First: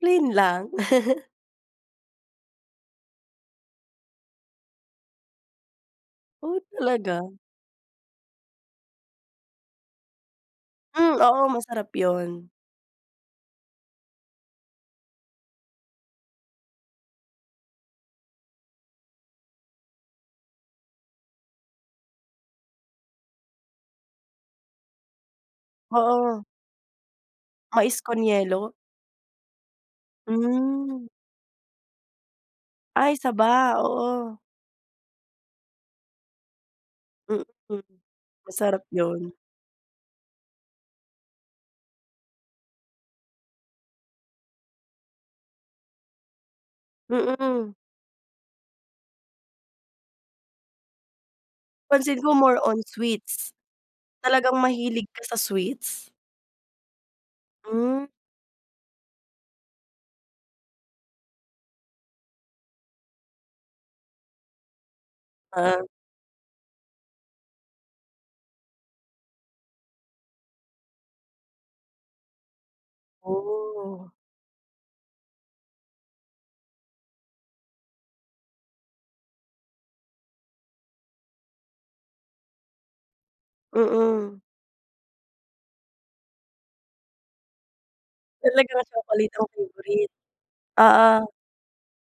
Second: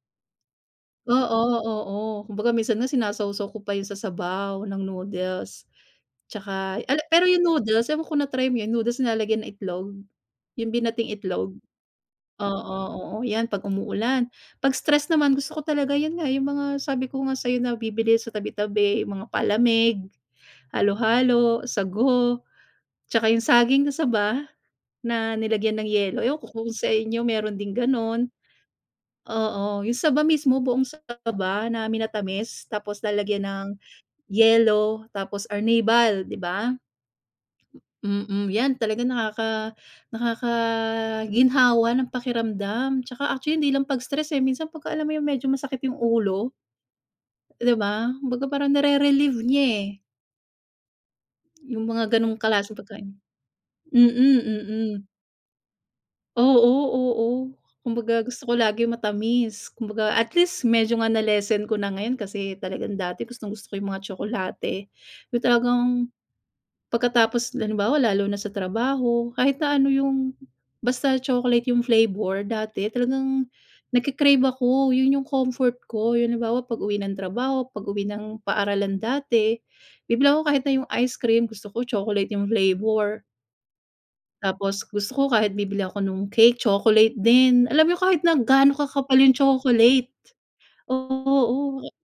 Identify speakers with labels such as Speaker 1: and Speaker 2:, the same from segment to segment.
Speaker 1: Plain lang.
Speaker 2: Oo, oo, kumbaga minsan nga, sinasawsaw ko pa yun sa sabaw ng noodles,
Speaker 1: Oh,
Speaker 2: 'tsaka, ala pero
Speaker 1: talaga?
Speaker 2: yung noodles, ewan ko kung na-try mo yun yung noodles, nilalagyan ng itlog, yung binating
Speaker 1: Hmm, oo,
Speaker 2: itlog?
Speaker 1: masarap yun.
Speaker 2: Oo, oo, 'yan pag umuulan. Pag stress naman, gusto ko talaga yun nga, yung mga sabi ko nga sa'yo, nabibili sa tabi-tabi, yung mga palamig, halo-halo, sago, 'tsaka yung saging na saba na nilagyan ng yelo, ewan
Speaker 1: Oo.
Speaker 2: ko kung sa inyo meron ding
Speaker 1: Mais con
Speaker 2: ganon.
Speaker 1: yelo?
Speaker 2: Oo, yung saba mismo, buong
Speaker 1: Hmm.
Speaker 2: saba na minatamis, tapos
Speaker 1: Ay,
Speaker 2: lalagyan ng
Speaker 1: saba, oo.
Speaker 2: yelo, tapos, arnibal, di ba?
Speaker 1: Mhm.
Speaker 2: Mm, yan
Speaker 1: Masarap
Speaker 2: talaga
Speaker 1: yun.
Speaker 2: nakaka nakakaginhawa ng pakiramdam, 'tsaka actually hindi lang pag stress, eh, minsan pagka-alam mo yung medyo masakit yung ulo? 'Di
Speaker 1: Mm.
Speaker 2: ba? Kumbaga parang nere-relieve niya, eh. Yung mga
Speaker 1: Pansin ko,
Speaker 2: ganong
Speaker 1: more
Speaker 2: klaseng
Speaker 1: on
Speaker 2: pagkain,
Speaker 1: sweets.
Speaker 2: mm,
Speaker 1: Talagang
Speaker 2: mm.
Speaker 1: mahilig ka sa sweets?
Speaker 2: Oo, oo,
Speaker 1: Hmm.
Speaker 2: kumbaga, gusto ko lagi matamis, kumbaga, at least, medyo nga na-lessen ko na ngayon, kasi, talagang dati gustong-gusto ko yung mga tsokolate, yung
Speaker 1: Ah.
Speaker 2: talagang pagkatapos halimbawa lalo na sa trabaho, kahit na ano yung basta chocolate yung flavor, dati, talagang
Speaker 1: Oh.
Speaker 2: nagke-crave ako, yun yung comfort ko, yung halimbawa, pag-uwi ng trabaho, pag-uwi ng paaralan dati, bibili ako kahit na yung ice cream, gusto ko chocolate yung flavor.
Speaker 1: Mm.
Speaker 2: Tapos, gusto ko kahit bibili ako ng cake, chocolate din, alam mo yung kahit na gaano
Speaker 1: Talagang
Speaker 2: kakapal yung
Speaker 1: chocolate ang
Speaker 2: chocolate
Speaker 1: favorite.
Speaker 2: o
Speaker 1: Oo.
Speaker 2: oo,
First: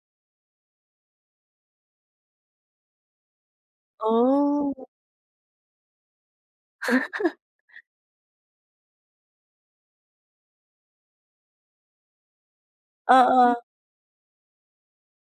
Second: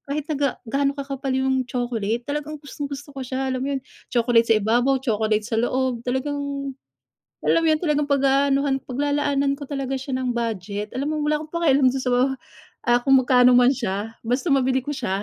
Speaker 2: kahit na ga gaano kakapal yung chocolate, talagang gustong gusto ko siya, alam mo yun, chocolate sa
Speaker 1: Oh.
Speaker 2: ibabaw, chocolate sa loob, talagang alam mo yun, talagang pag-aanuhan, paglalaanan ko talaga siya ng budget, alam mo, wala akong pakialam dun sa, ah, kung magkano
Speaker 1: Oo.
Speaker 2: man siya, basta mabili ko siya.